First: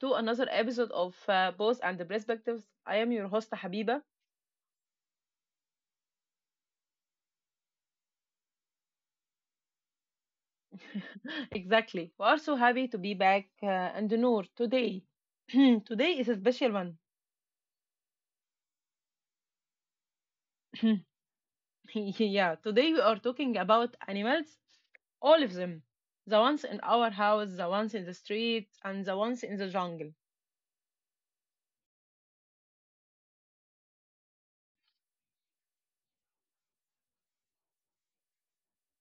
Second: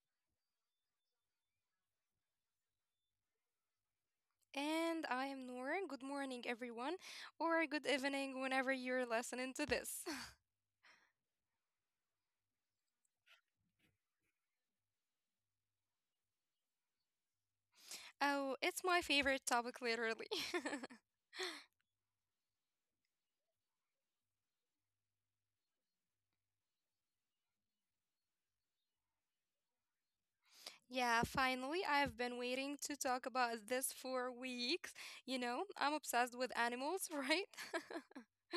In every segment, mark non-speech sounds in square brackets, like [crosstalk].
to another episode of Both and the Perspectives. I am your host, Habiba. And I am Noor. Good morning, everyone, or good evening whenever you're listening to this. [laughs] Exactly. We are so happy to be back, and Noor today. [clears throat] Today is a special one. [laughs] Oh, it's my favorite topic, literally. [laughs] [laughs] [clears throat] Yeah, today we are talking about animals, all of them. The ones in our house, the ones in the street, and the ones in the jungle. Yeah, finally, I've been waiting to talk about this for weeks. You know, I'm obsessed with animals, [laughs] right? [laughs]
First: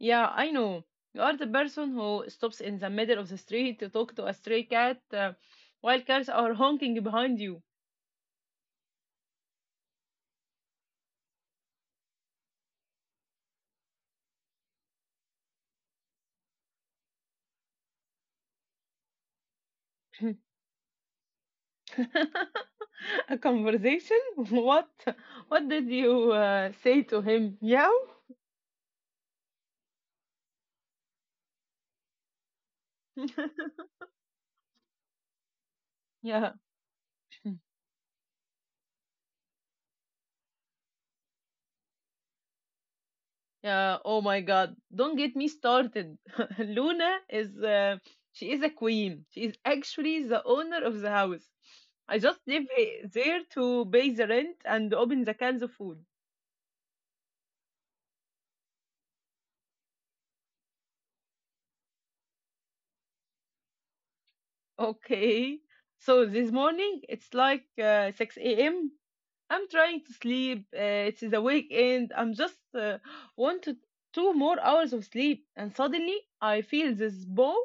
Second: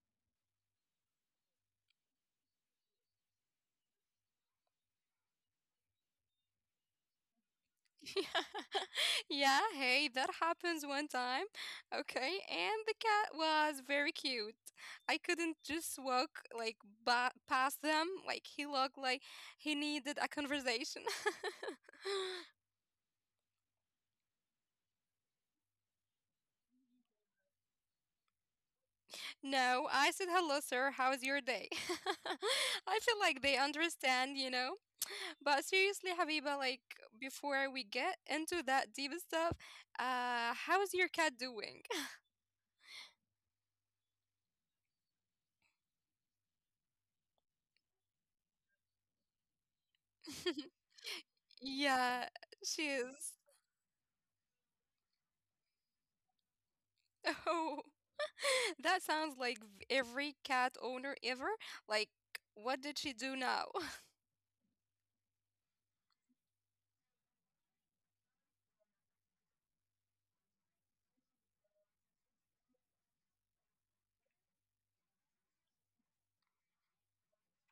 Yeah, I know. You are the person who stops in the middle of the street to talk to a stray cat, while cars are honking behind you. [laughs] Yeah, hey, that happens one time. Okay, and the cat was very cute. I couldn't just walk like past them. Like he looked like he needed a [laughs] conversation. [laughs] A conversation? [laughs] What? What did you say to him? Yeah. No, I said hello, sir. How's your day? [laughs] I feel like they [laughs] understand. But seriously, Yeah. Habiba, like before we get into that deep stuff, how's your cat doing? Yeah. Oh my God. Don't get me started. [laughs] Luna is she is a queen. She is actually the [laughs] owner of the house. Yeah, I just live she is. there to pay the rent and open the cans of food. Oh, [laughs] that sounds like every cat owner ever. Like, what did she do now? [laughs] Okay. So this morning it's like 6 a.m. I'm trying to sleep. It's the weekend. I'm just wanted two more hours of sleep, and suddenly I feel this bone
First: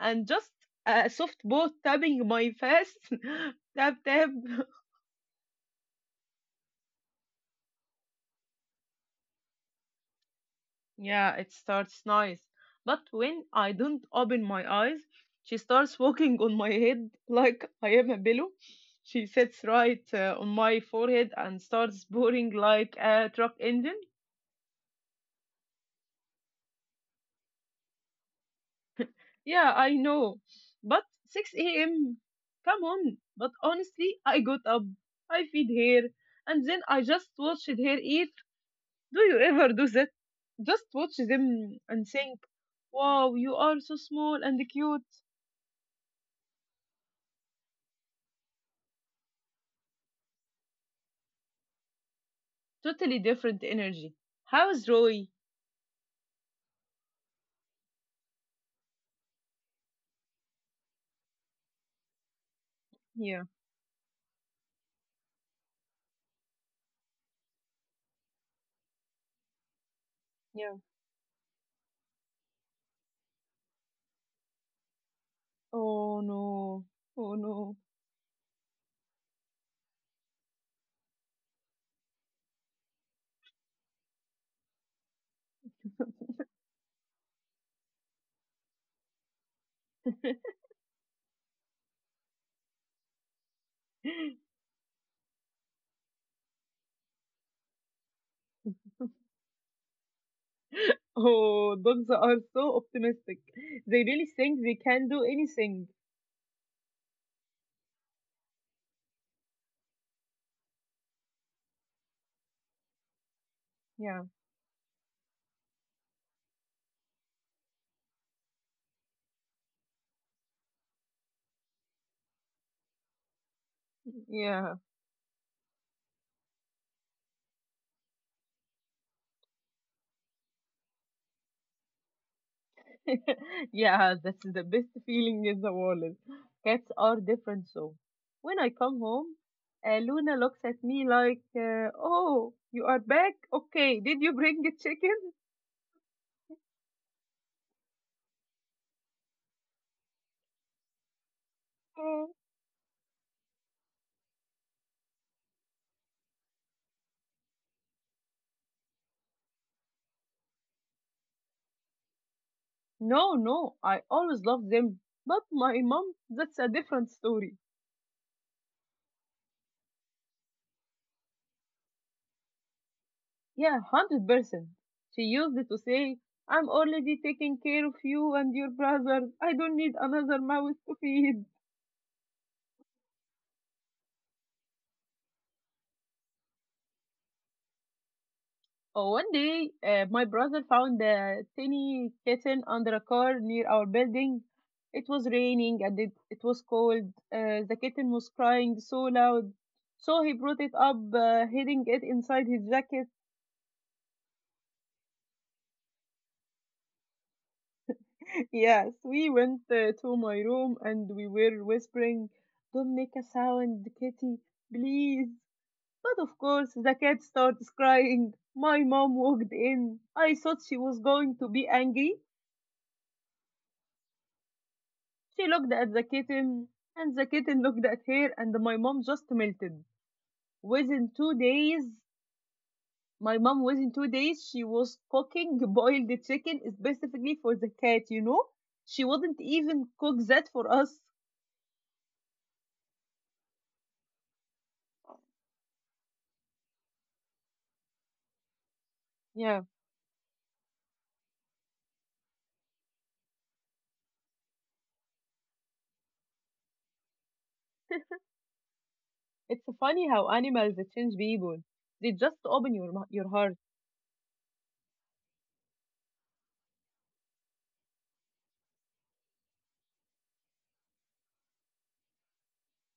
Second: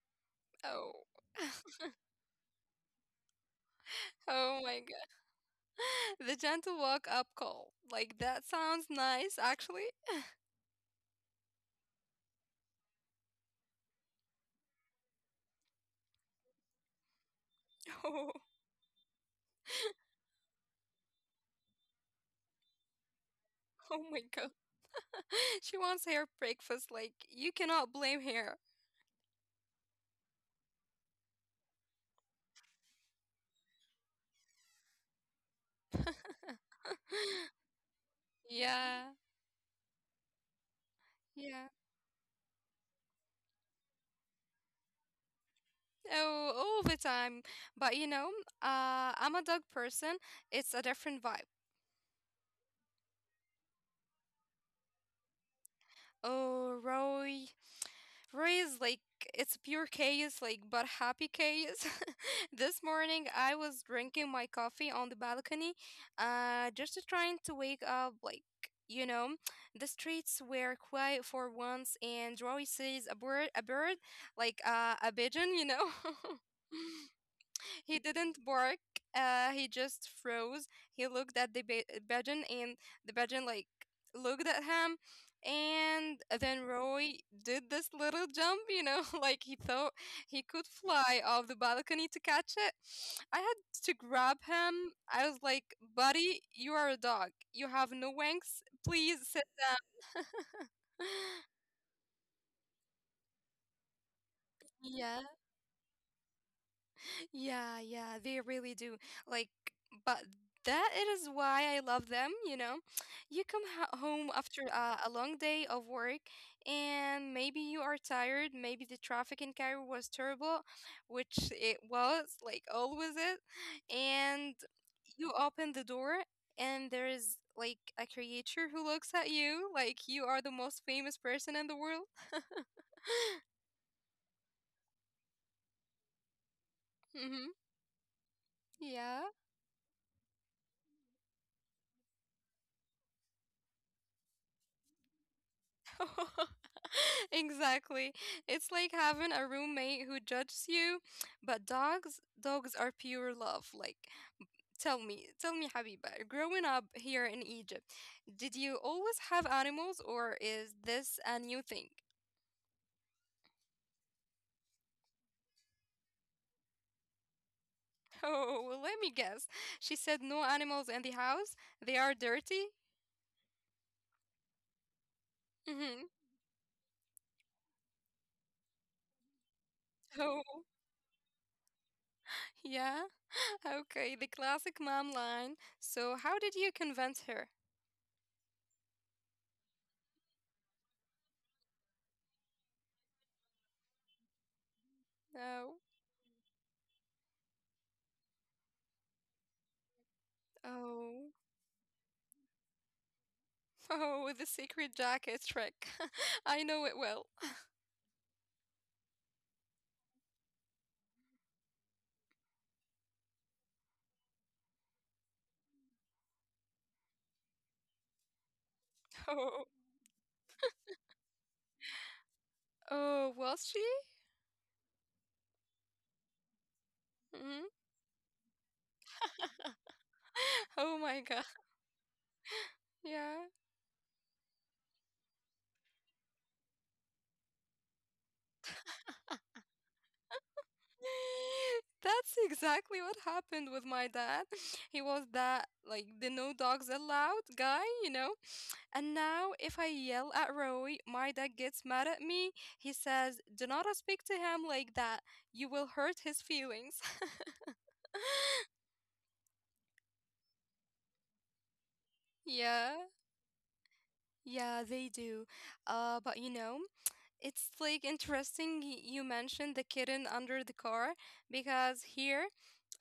and just Oh, a soft ball [laughs] tapping my face. [laughs] Tap tap. [laughs] oh my God. [laughs] The gentle walk up call. Like, that sounds nice, actually. Yeah, it starts nice, but when I don't open my eyes, she starts walking on my head like I am [laughs] a Oh, pillow. She sits right on my forehead and starts boring like a truck engine. oh my God. [laughs] She wants her breakfast. Like, you cannot blame her. Yeah, I know. But 6 a.m. Come on. But honestly, I got up, I feed her, and then I just watched [laughs] her eat. Yeah, Do you ever do that? Just watch yeah. them and think, wow, you are so small and cute. Oh, all the time. But I'm a dog person. It's a different vibe. Totally different energy. How's Roy? Oh, Roy, Roy is like it's pure chaos, like but happy chaos. [laughs] This morning Yeah, I was drinking my coffee on the balcony, just trying to wake up. Like you know, the streets yeah. were quiet for once, and Roy sees a bird, like a pigeon. Oh [laughs] no. Oh no. He didn't bark. He just froze. He looked at the pigeon, and the pigeon like looked at him. And then Roy did this little jump, [laughs] like he thought he could fly off the balcony to catch it. I had to grab [laughs] him. I was like, buddy, you are a dog. You have no wings. Please sit down. [laughs] Oh, dogs are so optimistic. They really think they can Yeah. do anything. Yeah, yeah, they really do. Like, but that it is why I love them, you know. You come ho Yeah, home after a long day of work, and maybe you are tired, maybe the traffic in Cairo was terrible, which it was, like always it. And yeah. you open the door and there is like a creature who looks at you like you are the most famous person in the world. [laughs] [laughs] Yeah, that's the best feeling in the world. Cats are Hmm. different, so. When I come Yeah. home, Luna looks at me like, oh, you are back? Okay, did you bring a chicken? [laughs] [laughs] Exactly. It's like having a roommate who judges you, but dogs, Uh, dogs are pure love. Like, tell me, Habiba, growing up here in Egypt, did you always have animals or is this a new thing? [laughs] no, no, I always love them. But my mom, that's a different story. Oh, well, let me guess. She said no animals in the house. They are dirty. Yeah, 100%. She used to Mm-hmm. say, I'm already taking care of you and your brother. I don't need another Oh, mouse to feed. yeah. [laughs] Okay, the classic mom line. So, how did you convince her? Oh, one day, my brother found a tiny kitten under a car near our building. It was Oh, raining and it was cold. The kitten was crying so loud. So he brought it up, oh. Hiding it inside his jacket. Oh, the secret jacket trick. [laughs] I know it well. [laughs] [laughs] Yes, we went to my room and we were whispering, don't make a sound, kitty, please. But of course, the cat starts crying. My mom walked Oh, in. I thought she was going to be angry. oh, was she? She looked at the kitten, and the kitten Hmm. looked at her, and my mom just melted. [gasps] [laughs] Oh Within my two God. days, my Yeah. mom, within 2 days, she was cooking boiled chicken specifically for the cat, you know? She wouldn't even cook that for us. [gasps] [laughs] That's exactly what happened with my dad. [laughs] He was that, like, the no dogs allowed guy, you know? And now, Yeah. if I yell at Roy, my dad gets mad at me. He says, Do not speak to him like that. You will hurt his feelings. [laughs] [laughs] It's funny how animals change people. They just open Yeah. your heart. Yeah, they do. But it's like interesting you mentioned the kitten under the car, because here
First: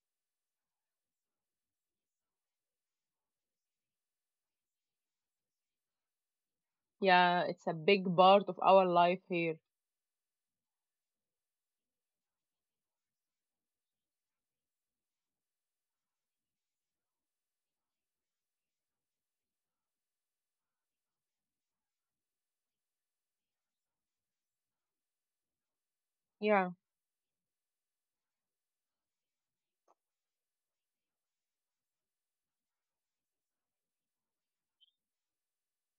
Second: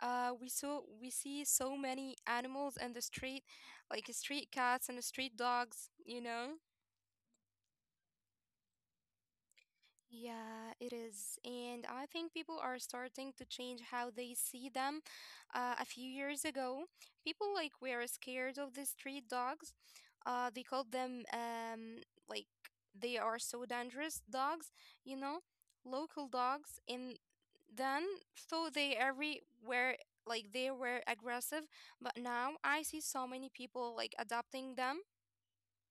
we see so many animals in the street, like street cats and street dogs. Yeah, it's a big part of our life here. Yeah, it is. And I think people are starting to change how they see them. A few years ago, people like were scared of the street dogs. They called them like they are so dangerous dogs, you know, local Yeah. dogs. And then thought they everywhere like they were aggressive, but now I see so many people like adopting them.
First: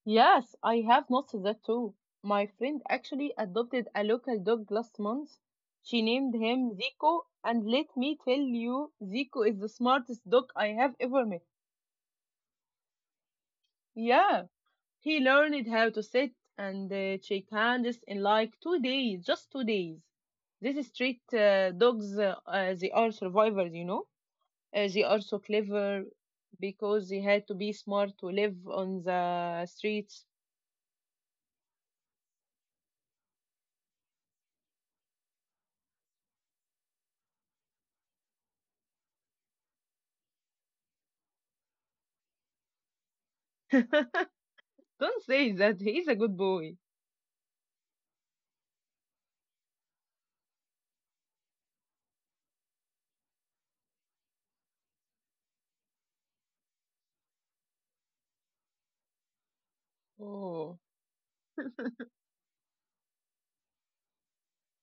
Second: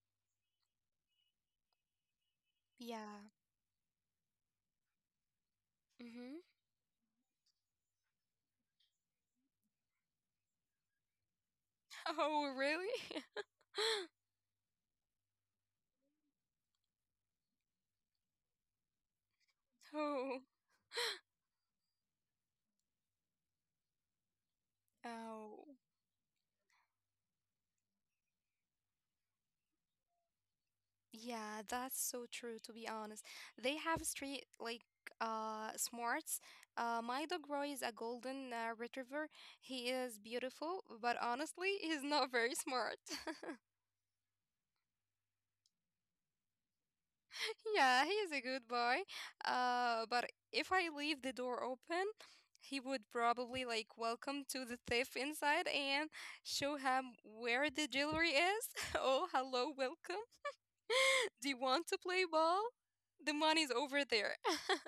Yes, I have noticed that too. My friend Yeah. actually adopted a local dog last month. She named Mm-hmm. [laughs] him Zico, and let me tell you, Zico is the smartest dog I have ever met. Oh, really? [laughs] Yeah, he learned how to sit and shake hands in like 2 days, just 2 days. Oh. These street dogs, they are survivors, you know. They are so Oh, clever because they had to be smart to live on the streets. yeah, that's so true, to be honest. They have street like smarts. My dog Roy is a golden retriever. He is beautiful, but honestly, he's not very smart. [laughs] [laughs] Don't say that. He's a good boy. Yeah, he is a good boy. But if I leave the door open, he would probably like welcome to the thief inside and show him where the jewelry is. [laughs] Oh, hello, welcome. Oh, [laughs] Do you want to play ball? The money's over there. [laughs]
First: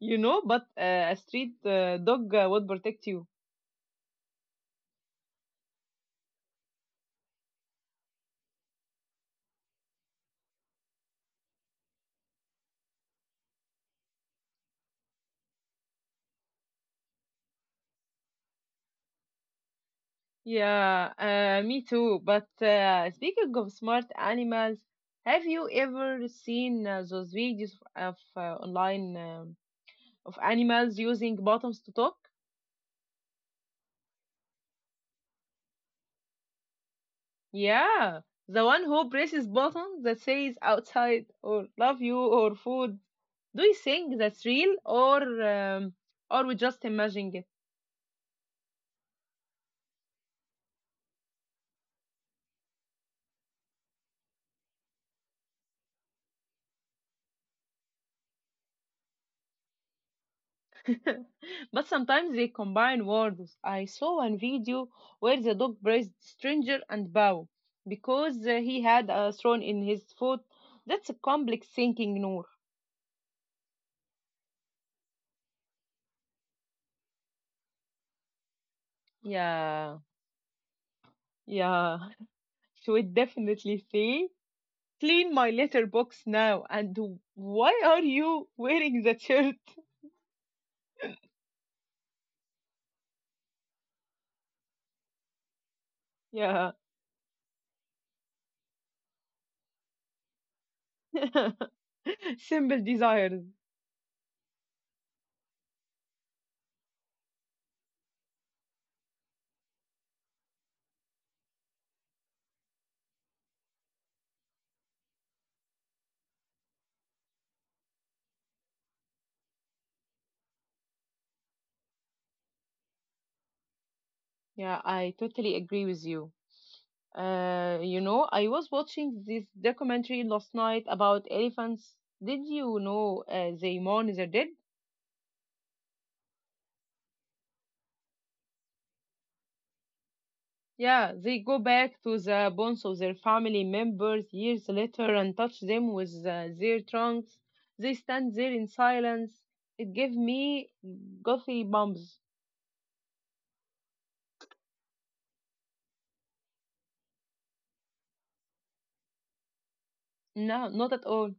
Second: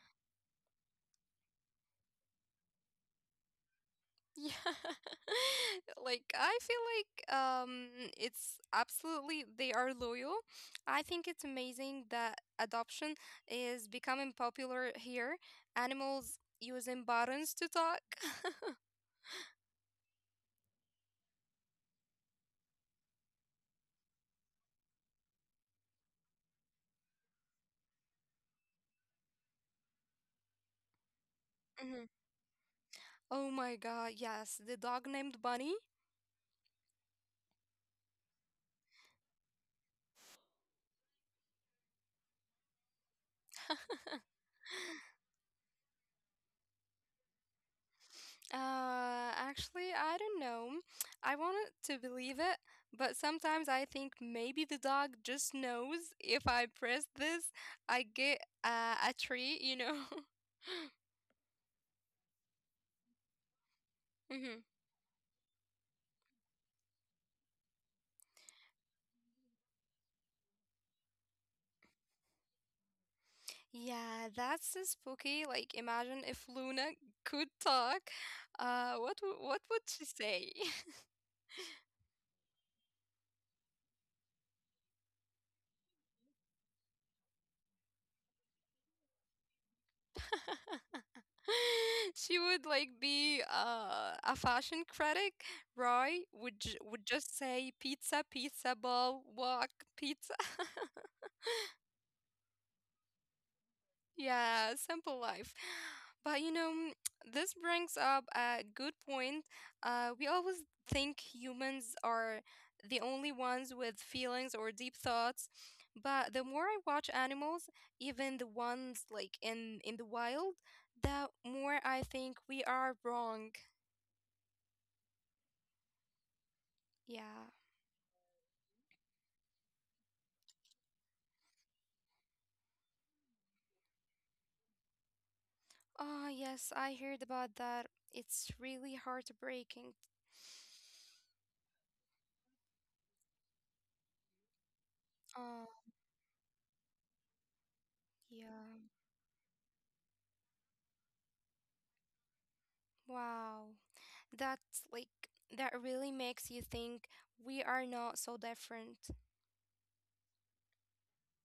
you know, but a street dog would protect you. Yeah. [laughs] Like I feel like it's absolutely they are loyal. I think it's amazing that adoption is becoming popular here. Animals using buttons to talk. [laughs] Yeah, me too. But speaking of smart animals, have you ever seen those videos of online of animals using buttons to Mhm. talk? Oh my God, yes, the dog named Bunny. Yeah, the one who presses buttons that says outside or love you or food. Do you think [laughs] that's real or we just imagine it? Actually, I don't know. I wanted to believe it, but sometimes I think maybe the dog just knows if I press this, I get a treat, you know? [laughs] [laughs] But sometimes they combine words. I saw one Hmm. video where the dog praised stranger and bow because he had a stone in his foot. That's a complex thinking, Noor. Yeah, that's so spooky. Like, imagine if Luna could talk. What what would Yeah, she say? yeah. [laughs] She would definitely say, "Clean my letterbox now." And why are you wearing that shirt? [laughs] [laughs] She would like be a fashion critic, right? Would ju- Yeah. would just say pizza, pizza, ball, walk, pizza. [laughs] [laughs] Simple desires. Yeah, simple life. [sighs] But this brings up a good point. We always think humans are the only ones with feelings or deep thoughts, but the more I watch animals, even the ones like in the wild, the more I think we are wrong. Yeah, I totally agree with you. Yeah. You know, I was watching this documentary last night about elephants. Did you know they mourn their dead? Oh, yes, I heard about that. It's really heartbreaking. Yeah, they go back to the bones of their family members years later and touch Oh, them with their trunks. They stand there in yeah. silence. It gave me gothy bumps. Wow. That's like that really makes you think we are not so different. No, not at all.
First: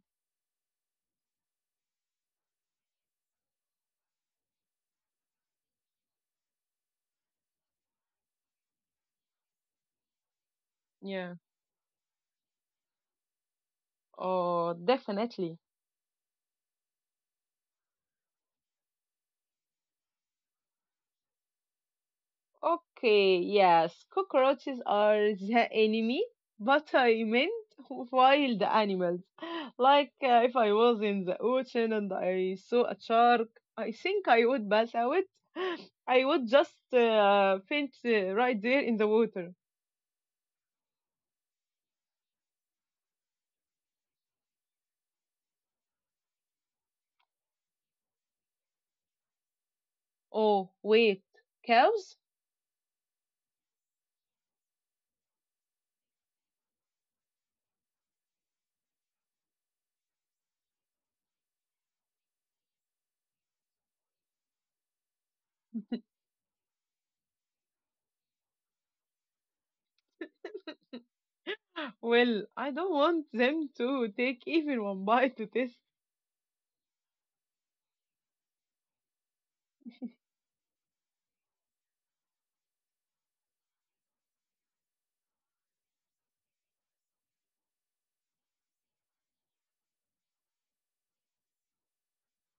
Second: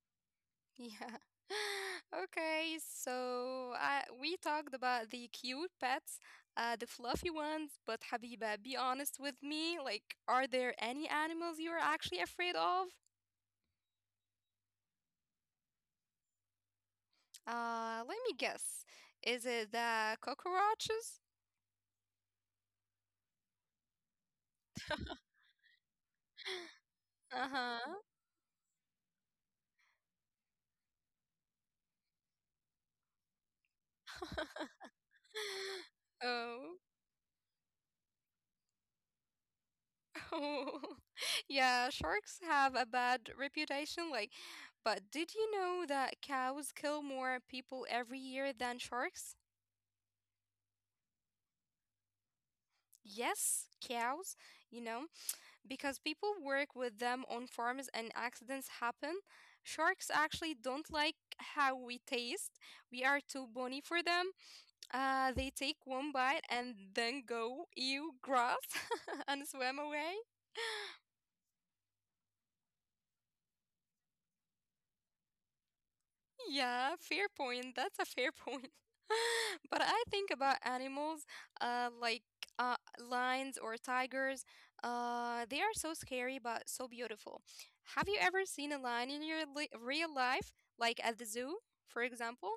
Yeah. [laughs] Okay, so we talked about the cute pets, the fluffy ones, but Habiba, be honest with me. Like, are there any Yeah. animals you are actually afraid of? Oh, definitely. Let me guess. Is it the cockroaches? Okay, yes, cockroaches are [laughs] the enemy, but I meant Uh wild animals. [laughs] Like if I was in the ocean and I saw a shark, I think I would huh. [laughs] pass out. [gasps] [laughs] I would Oh. just faint right there in the water. Oh, [laughs] yeah, sharks have a bad reputation. Like, but did you know that cows kill more people every year than sharks? Oh, wait, cows? Yes, cows, you know, because people work with them on farms and accidents happen. Sharks actually don't like how we taste. We are too bony for them. They take one bite and then go, ew, grass, [laughs] and swim away. [laughs] Well, I don't want them to take even one bite to this. Yeah, fair point. That's a fair point. [laughs] But I think about animals, like uh, lions or tigers. They are so scary but so beautiful. Have you ever seen a lion in your li real life, like at the zoo, for example?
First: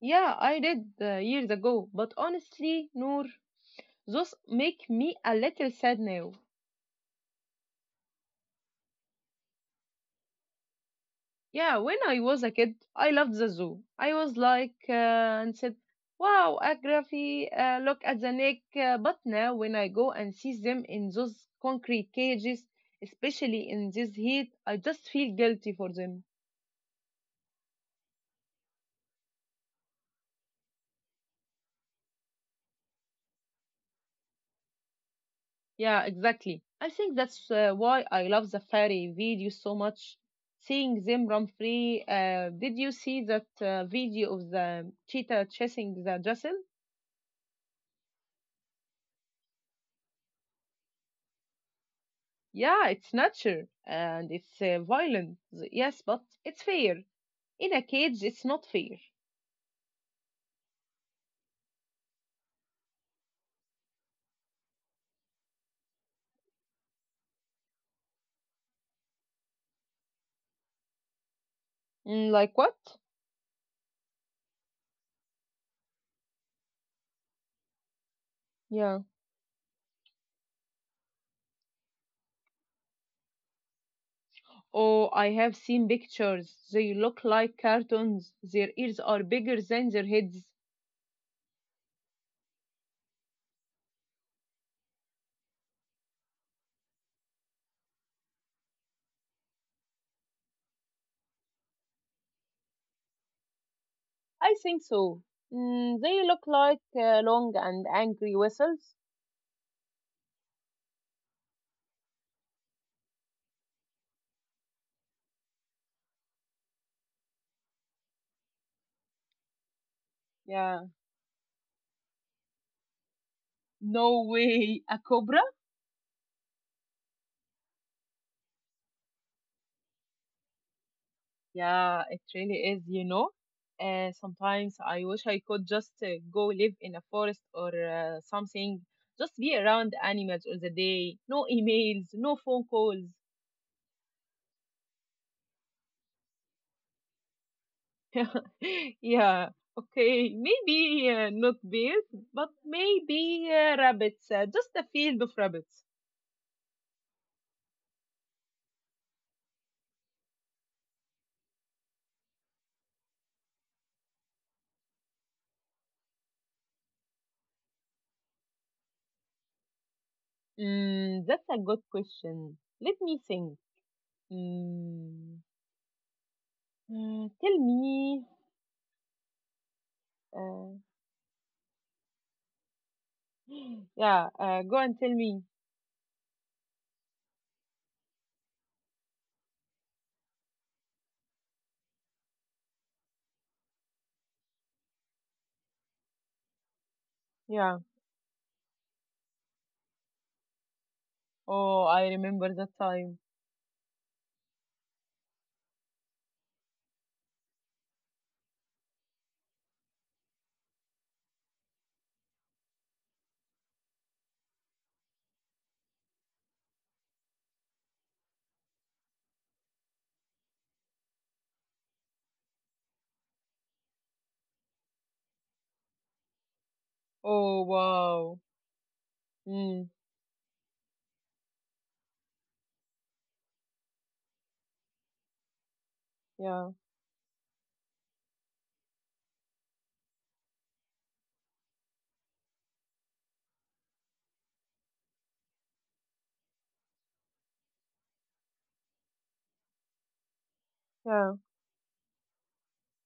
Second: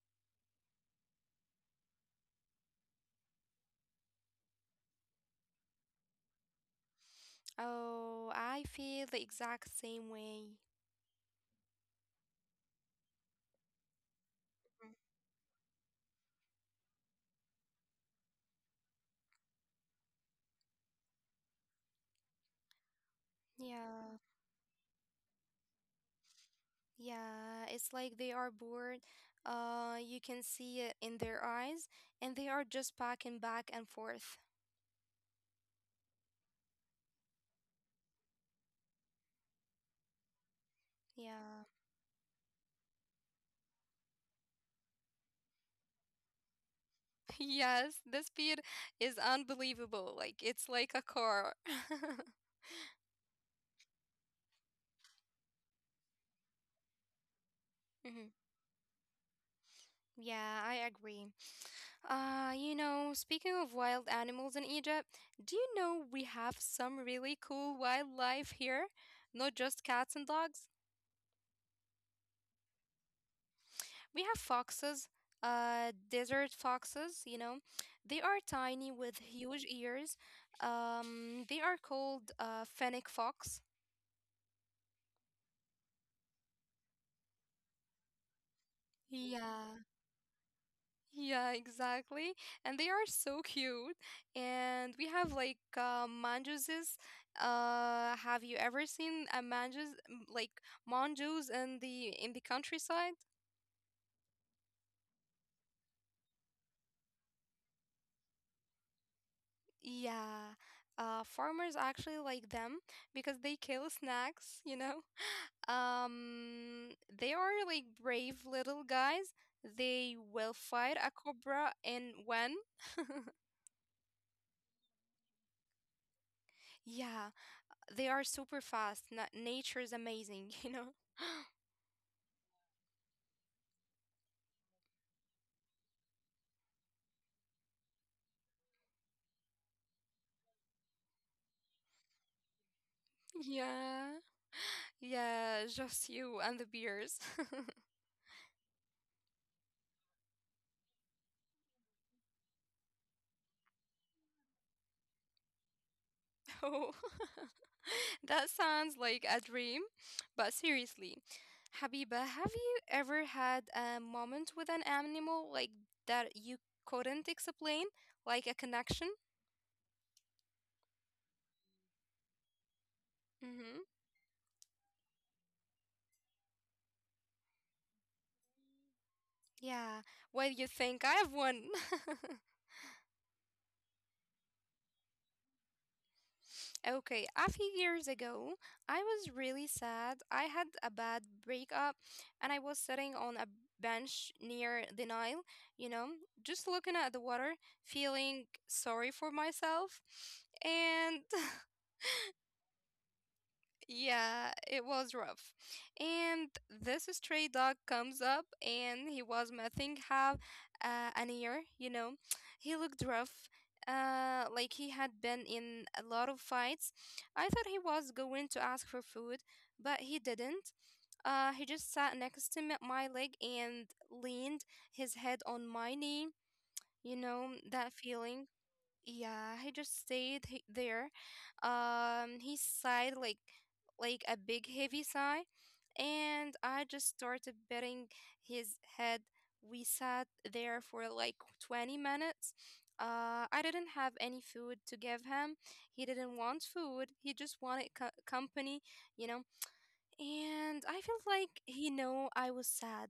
Yeah, I did years ago, but honestly, Noor, those make me a little sad now. Oh, I feel the exact same way. Yeah, when I was a kid, I loved the zoo. I was like, Mm. and said, wow, Agrafy, look at the neck. But now, when I go and see them in those concrete cages, especially in this Yeah, heat, I just feel guilty for them. yeah. It's like they are bored. You can see it in their eyes, and they are just packing back and forth. Yeah, exactly. I think that's why I love the fairy video so much. Seeing them run Yeah. free. Did you see that video of the cheetah chasing the Jason? [laughs] Yes, the speed is unbelievable. Like it's like a car. [laughs] Yeah, it's nature and it's violent. Yes, but it's fair. In a Mhm. cage, it's not fair. Yeah, I agree. Speaking of wild animals in Egypt, do you know we have some really cool wildlife here? Not just cats and dogs. Mm, like what? We have foxes, desert foxes. They are tiny Yeah. with huge ears. They are called fennec fox. Oh, I have seen pictures. They look like cartoons. Their ears are bigger Yeah, than their heads. yeah, exactly. And they are so cute. And we have like manjuses. Have you ever seen a manjus like manjus in the countryside? I think so. Mm, they look like long and angry whistles. Yeah. Farmers actually like them because they kill snakes. [laughs] They are like brave little guys. They will Yeah. fight a cobra and when. No way, a cobra? Yeah, they are super fast. Nature is amazing, [laughs] you know. Yeah, it really is, you know. Sometimes I wish I could just go live in a forest or something, just be around animals all the day. No emails, no phone calls. [laughs] Yeah, yeah, just you and the beers. [laughs] Yeah, okay, maybe not bears, but maybe rabbits, just a field of rabbits. Oh, [laughs] that sounds like a dream. But seriously, Habiba, have you ever had a moment with an animal like that you couldn't explain, like a connection? Mm, that's a good question. Let me think. Mm-hmm. Mm, tell me. Yeah. What do you Uh, think? I have one. [laughs] [gasps] yeah, go and tell me. Okay, a few years ago, I was really sad. I had a bad breakup and I was sitting on a bench near the Nile, you know, just looking at the water, Yeah. feeling sorry for myself. And [laughs] Oh, I remember that time. Yeah, it was rough. And this stray dog comes up and he was missing half an ear. He looked rough, like he had been in a lot of fights. I thought he was going to ask for food, but he didn't. He just sat next to me my leg and leaned his head on my knee. You know Oh, that wow. feeling? Yeah, he Mm, just stayed there. He sighed like a big heavy sigh, and yeah, I just started petting his head. We sat there for like 20 minutes. I didn't have any food to give him. He didn't want food. He just wanted company, you know. And I felt yeah. like he know I was sad.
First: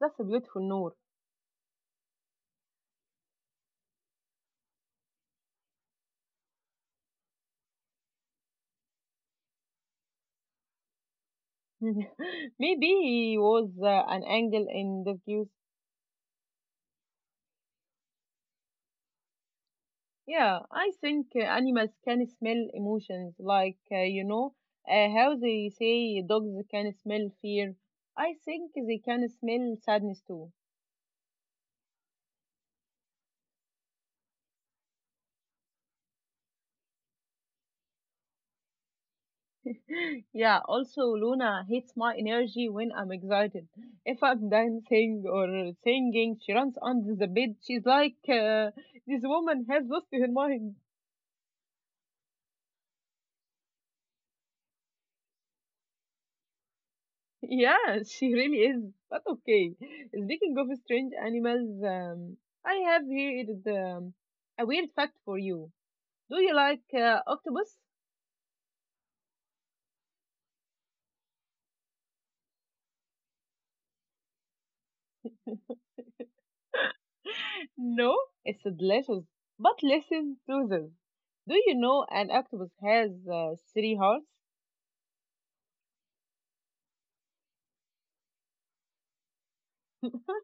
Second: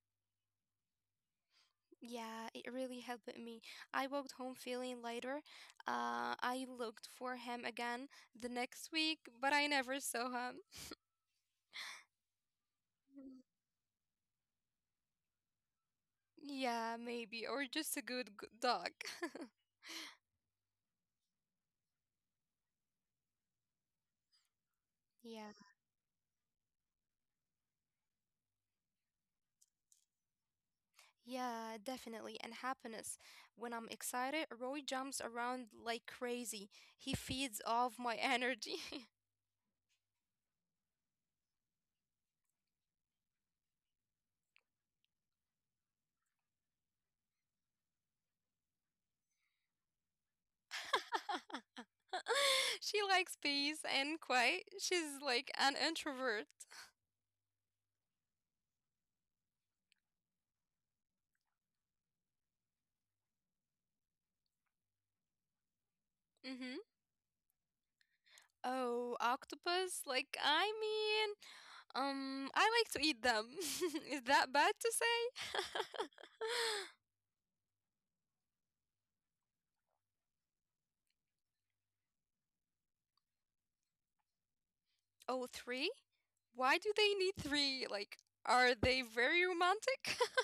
That's a beautiful Noor. Yeah, it really helped me. I walked home feeling lighter. I looked for him again the next week, but I never saw him. [laughs] Maybe he Mm. was an angel in the views. Yeah, maybe, or just a good dog. [laughs] Yeah, I think animals can smell emotions, like, you know, how Yeah, they say dogs can smell fear. I think they can smell sadness too. yeah, definitely. And happiness. When I'm excited, Roy jumps around like crazy. He feeds off my energy. Yeah, also Luna hates my energy when I'm excited. If I'm dancing or singing, she runs under the bed. She's like, this woman has lost her mind. [laughs] [laughs] [laughs] She likes peace and quiet. She's like an introvert. Yeah, she really is. But okay. Speaking of strange animals, I have here a weird fact for you. Do you [laughs] Hmm. like octopus? Oh, octopus? Like, I mean, I like to eat them. [laughs] Is that bad to say? [laughs] No, it's delicious. But listen to this. Do you know an octopus has three hearts? Oh, three? Why do they need three? Like, are they very romantic? [laughs]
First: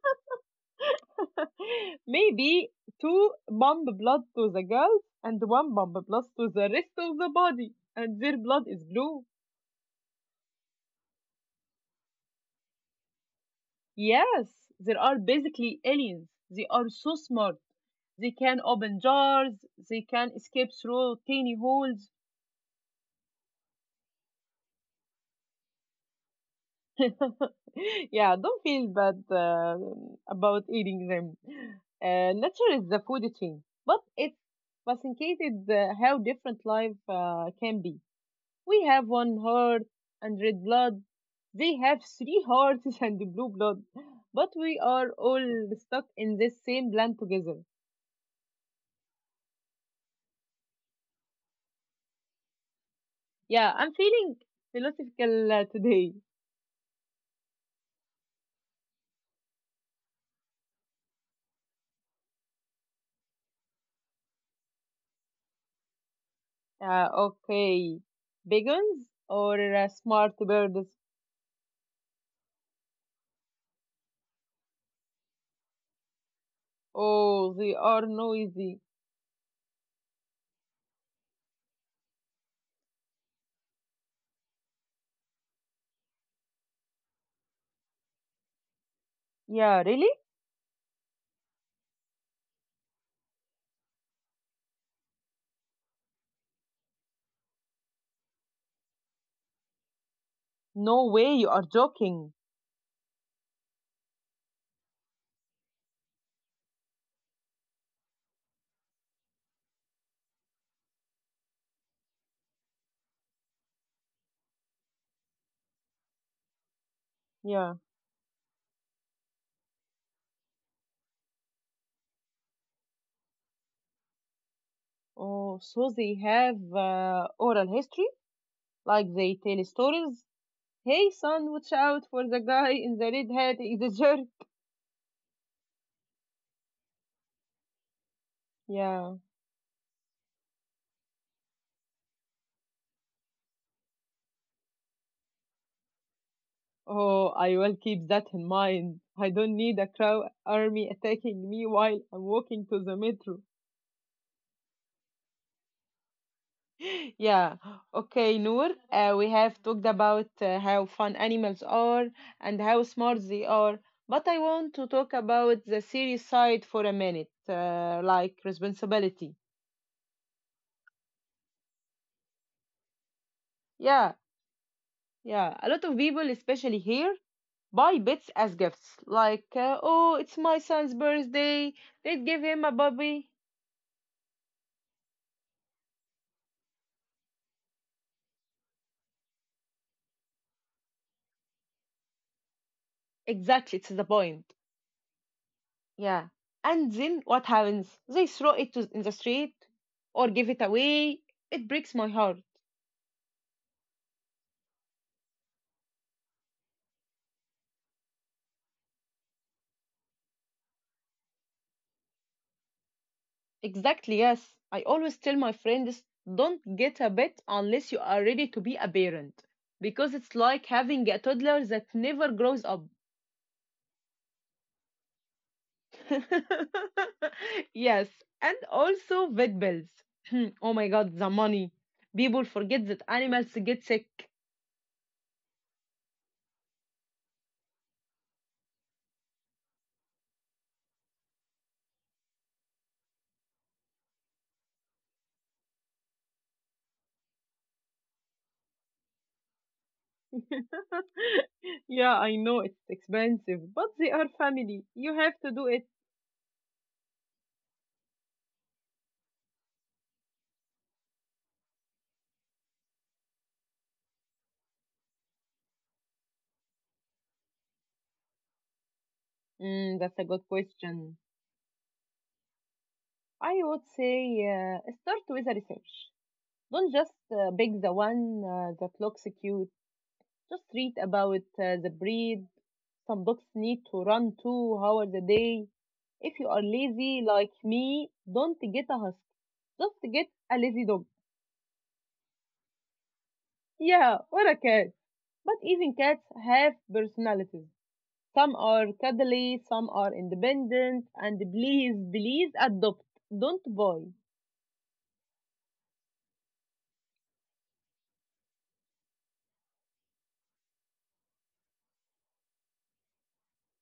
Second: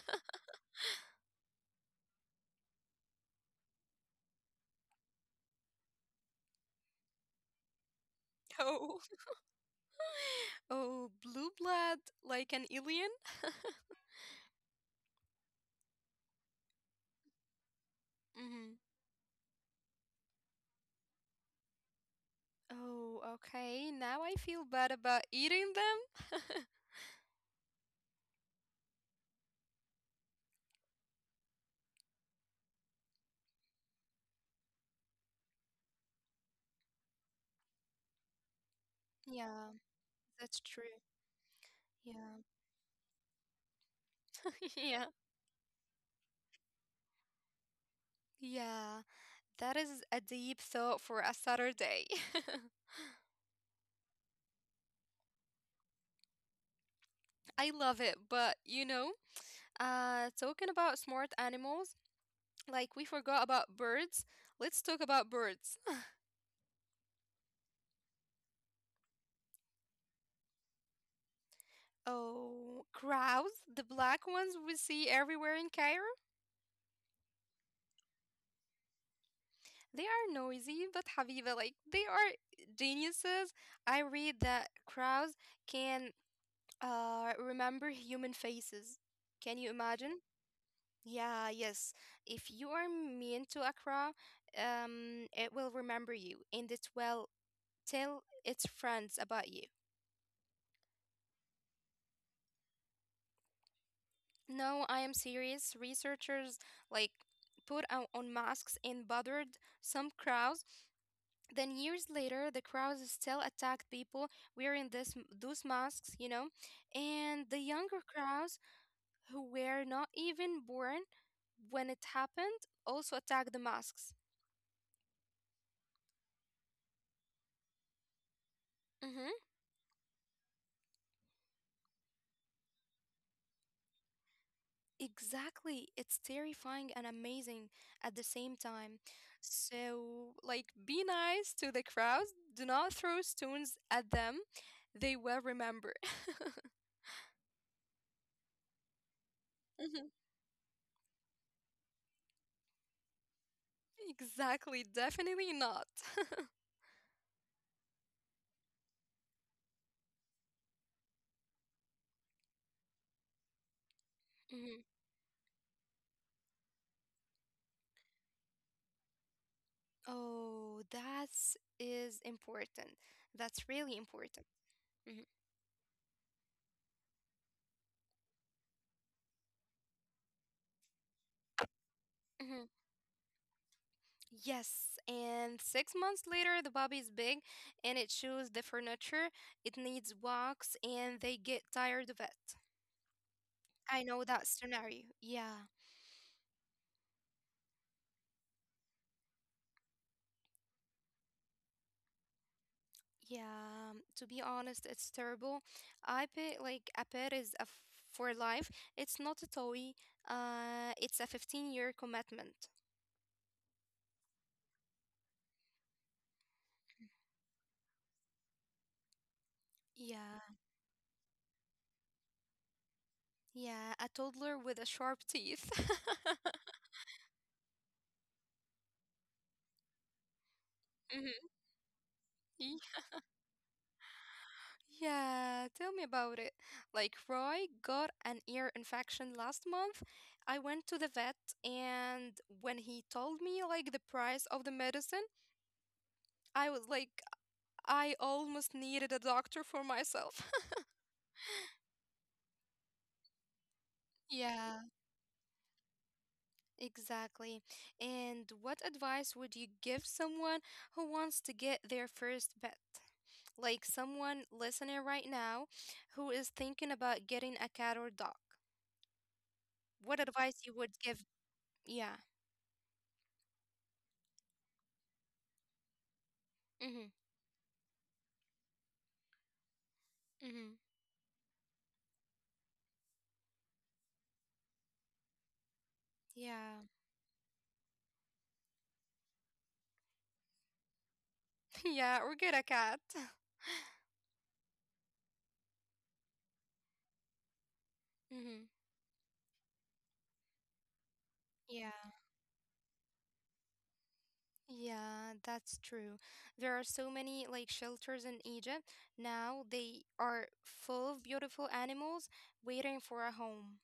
[laughs] Maybe two pump blood to the girls and one pump blood to the rest of the body, and their blood is No. blue. Oh, blue blood, like an alien? Yes, they are basically aliens. They are so smart. They can Mm-hmm. open jars, they can escape through tiny holes. Oh, okay. Now I feel bad about eating them. [laughs] [laughs] Yeah, don't feel bad about eating them. Nature is the food chain, but it's fascinated how different life can be. We have one Yeah, heart and that's red blood. true. They have Yeah. three hearts [laughs] and blue blood. But [laughs] we Yeah. are all stuck in this same land together. Yeah. That is a deep thought for a Saturday. [laughs] Yeah, I'm feeling philosophical today. I love it, but talking about smart animals, like we forgot about birds. Let's talk about birds. [laughs] Okay. Beagons or smart birds? Oh, crows, the black ones we see everywhere in Cairo. Oh, they are noisy. They are noisy, but Habiba, like they are geniuses. I read that crows can remember human faces. Can you Yeah, really? imagine? Yeah, yes. If you are mean to a crow, it will remember you, and it will tell its friends about you. No way, you are joking. No, I am serious. Researchers like put on masks and bothered some crows. Then years later, the crows still attacked people wearing those masks, you know. And the Yeah. younger crows who were not even born when it happened also attacked the masks. Oh, so they have oral history, like Mm-hmm. they tell stories. Hey son, watch out for the guy in the red hat, he's a jerk. Exactly. It's terrifying and amazing at the same time. Yeah. So, like, be nice to the crowd. Do not throw stones at them. They will remember. [laughs] Oh, I will keep that in mind. I don't need a Mhm. crowd army attacking me while I'm walking to the metro. Exactly. Definitely not. [laughs] [laughs] Yeah. Okay, Noor, we have talked about how fun animals are and how smart they are, but I want Mhm. to talk about the serious side for a minute, like responsibility. Oh, that's important. That's really Yeah, important. Mhm. yeah. A lot of people, especially here, buy bits as gifts like oh, it's my son's birthday, they'd give Mhm. him a bobby. Yes, and 6 months later, the puppy is big, and it shows the furniture. It needs walks, and they get tired of it. Exactly, it's I the know that point. scenario. Yeah, Yeah, and then what happens? They throw it to, in the street or give it away. It breaks my heart. yeah. To be honest, it's terrible. I pay like a pet is for life. It's not a toy. It's a 15-year commitment. Exactly, yes, I always tell my friends, don't get a pet unless you are ready to be a parent, because it's Yeah, like having a toddler that never grows up. yeah. A toddler with a sharp teeth. [laughs] [laughs] Yes, and also vet bills. Hmm, oh my god, the money. People forget Mhm. that animals get sick. Yeah, tell me about it. Like Roy got an ear infection last month. I went to the vet and when he told me like the price of the medicine, I was like, I almost needed a doctor for myself. [laughs] [laughs] Yeah, I know it's expensive, but they are Yeah, family. You have to do it. exactly. And what advice would you give someone who wants to get their first pet? Like someone listening right now who is thinking about getting a cat or dog. Mm, What that's a good advice you would question. give? Yeah. I would say start with a research. Don't Mhm. just pick the one that looks cute. Just Mhm. read about the breed. Some dogs need to run 2 hours a day. If you are Yeah. lazy like me, don't get a husky. Just get a lazy dog. [laughs] Yeah, or get a cat. [laughs] Yeah, or a cat. But even cats have personalities. Some Mhm. are cuddly, some are independent, and Yeah. please, please adopt. Don't buy. Yeah, that's true. There are so many like shelters in Egypt now. They are full of beautiful animals waiting for a home.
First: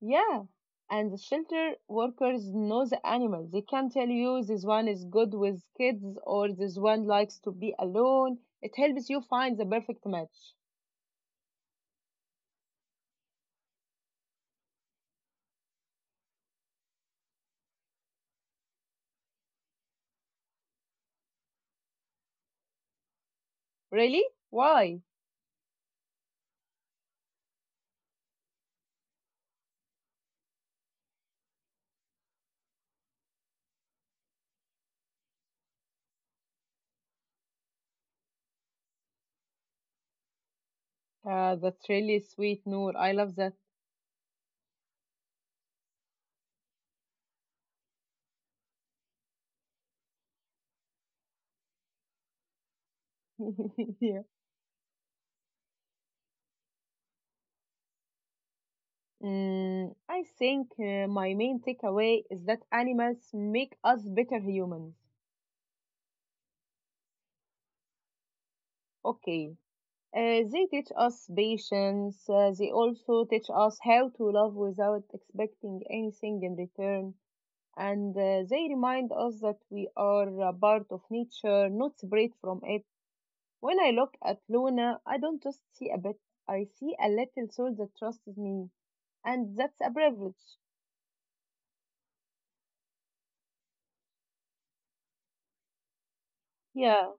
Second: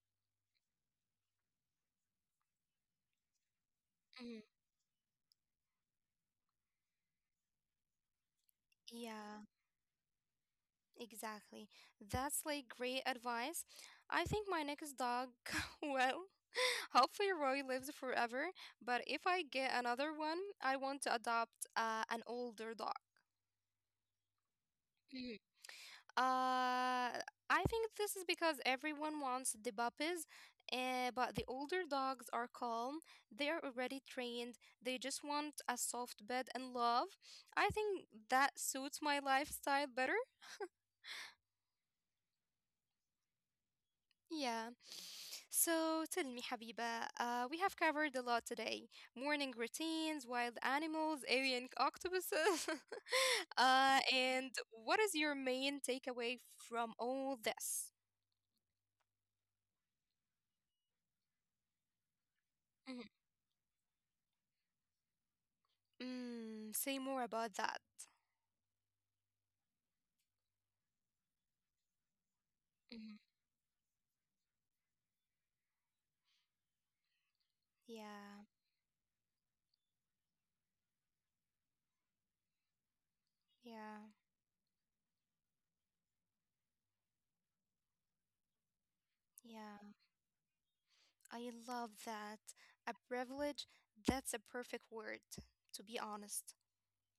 Yeah. And the shelter workers know the animals. They can tell Mhm. you this one is good with kids or this one likes to be alone. It helps you Yeah, find the perfect match. exactly. That's like great advice. I think my next dog, [laughs] well, [laughs] hopefully Roy lives forever, but if I get another one, I want to adopt an older dog. Really? Why? Uh, I think this is because everyone wants the puppies, but the older dogs are calm. They are already trained. They just want a soft bed and love. I think that suits my lifestyle better. That's really sweet, Noor. I love that. Yeah. So tell me, Habiba, we have covered a lot today. Morning routines, wild animals, alien octopuses. [laughs] [laughs] Yeah. and what is your main takeaway from all this? Mm, I think my main takeaway is that animals make us better humans. Mm, say more about that. Okay. They teach us patience. They Mhm. also teach us how to love without expecting anything in return. And Yeah, they remind us that we are a part of nature, not separate from it. When yeah, I look at Luna, I don't just see a bit, I see a little soul that trusts me, and that's a yeah. privilege. I love that. A privilege, that's a perfect word, to be honest. Yeah,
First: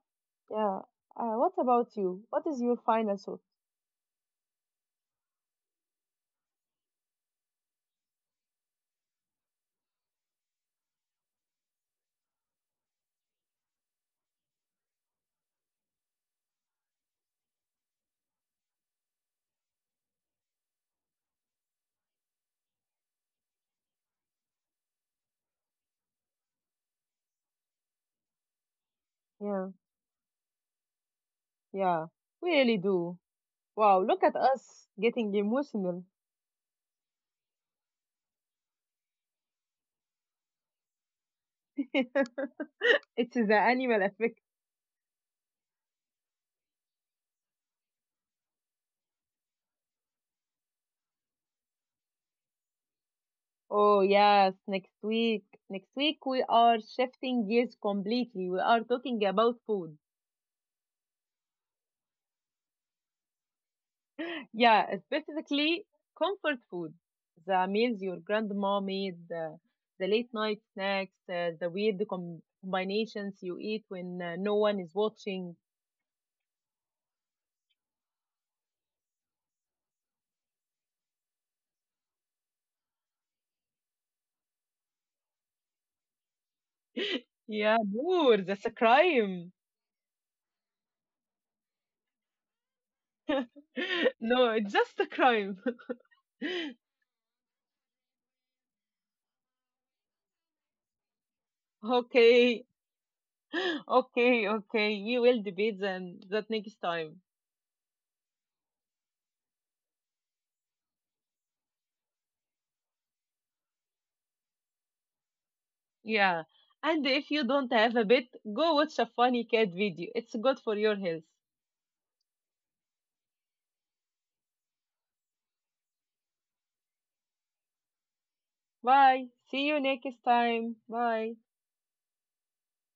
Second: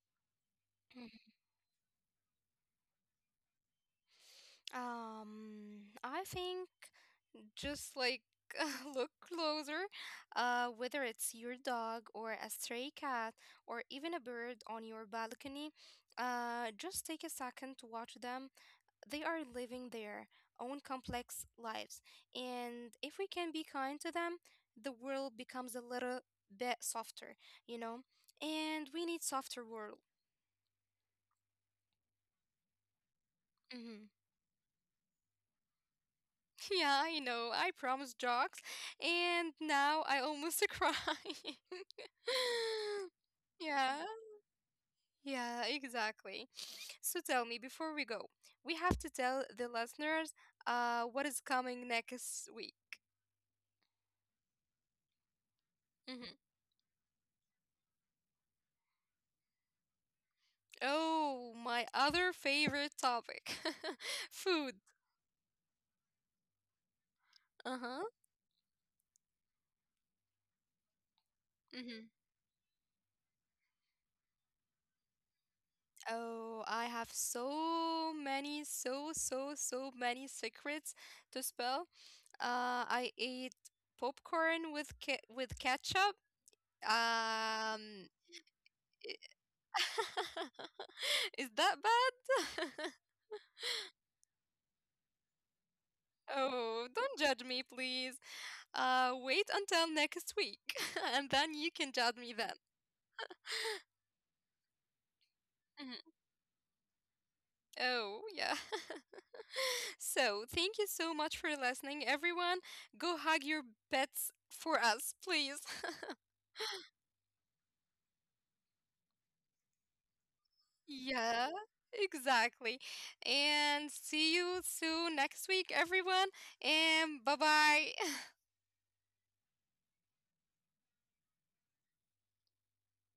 yeah. Mhm. What about you? What is your final thought? I think just like [laughs] look closer, whether it's your dog or a stray cat or even a bird on your balcony, just take a second to watch them. They are living their own complex lives. And if we can be kind to them, the world becomes a little bit softer, you know? And we need softer Yeah, world. yeah. We really do. Wow, Hmm. look at us getting emotional. [laughs] Yeah, I know. I promised jokes, and now I almost [laughs] cry. [laughs] [laughs] It's the animal Yeah, effect. yeah, exactly. So tell me before we go, we have to tell the listeners what is coming next week. Oh, yes, next week. Next week, Mm-hmm. we are shifting gears completely. We are talking about food. Oh, my other favorite topic, [laughs] food. Yeah, specifically comfort food. The meals Uh-huh. your grandma made, the late night snacks, the weird Hmm. Combinations you eat when no one is watching. [laughs] Oh, I have so many, so, so, so many secrets to spell. I ate popcorn with ketchup. Yeah, Um, Noor, that's a crime. [laughs] is that bad? [laughs] [laughs] No, it's just a crime. [laughs] Oh, don't judge me, please. Wait until next week, [laughs] and then you can judge me then. Okay, [laughs] okay, okay. We will debate Mhm. then that next time. Oh, yeah. [laughs] So, thank you so much for listening, everyone. Go hug your pets for us, please. [laughs] Yeah. And if you don't have a bit, go watch a funny cat video. It's good for your health. Yeah, exactly. And see you soon next week, everyone. And bye bye. [laughs] Bye. See you next time. Bye.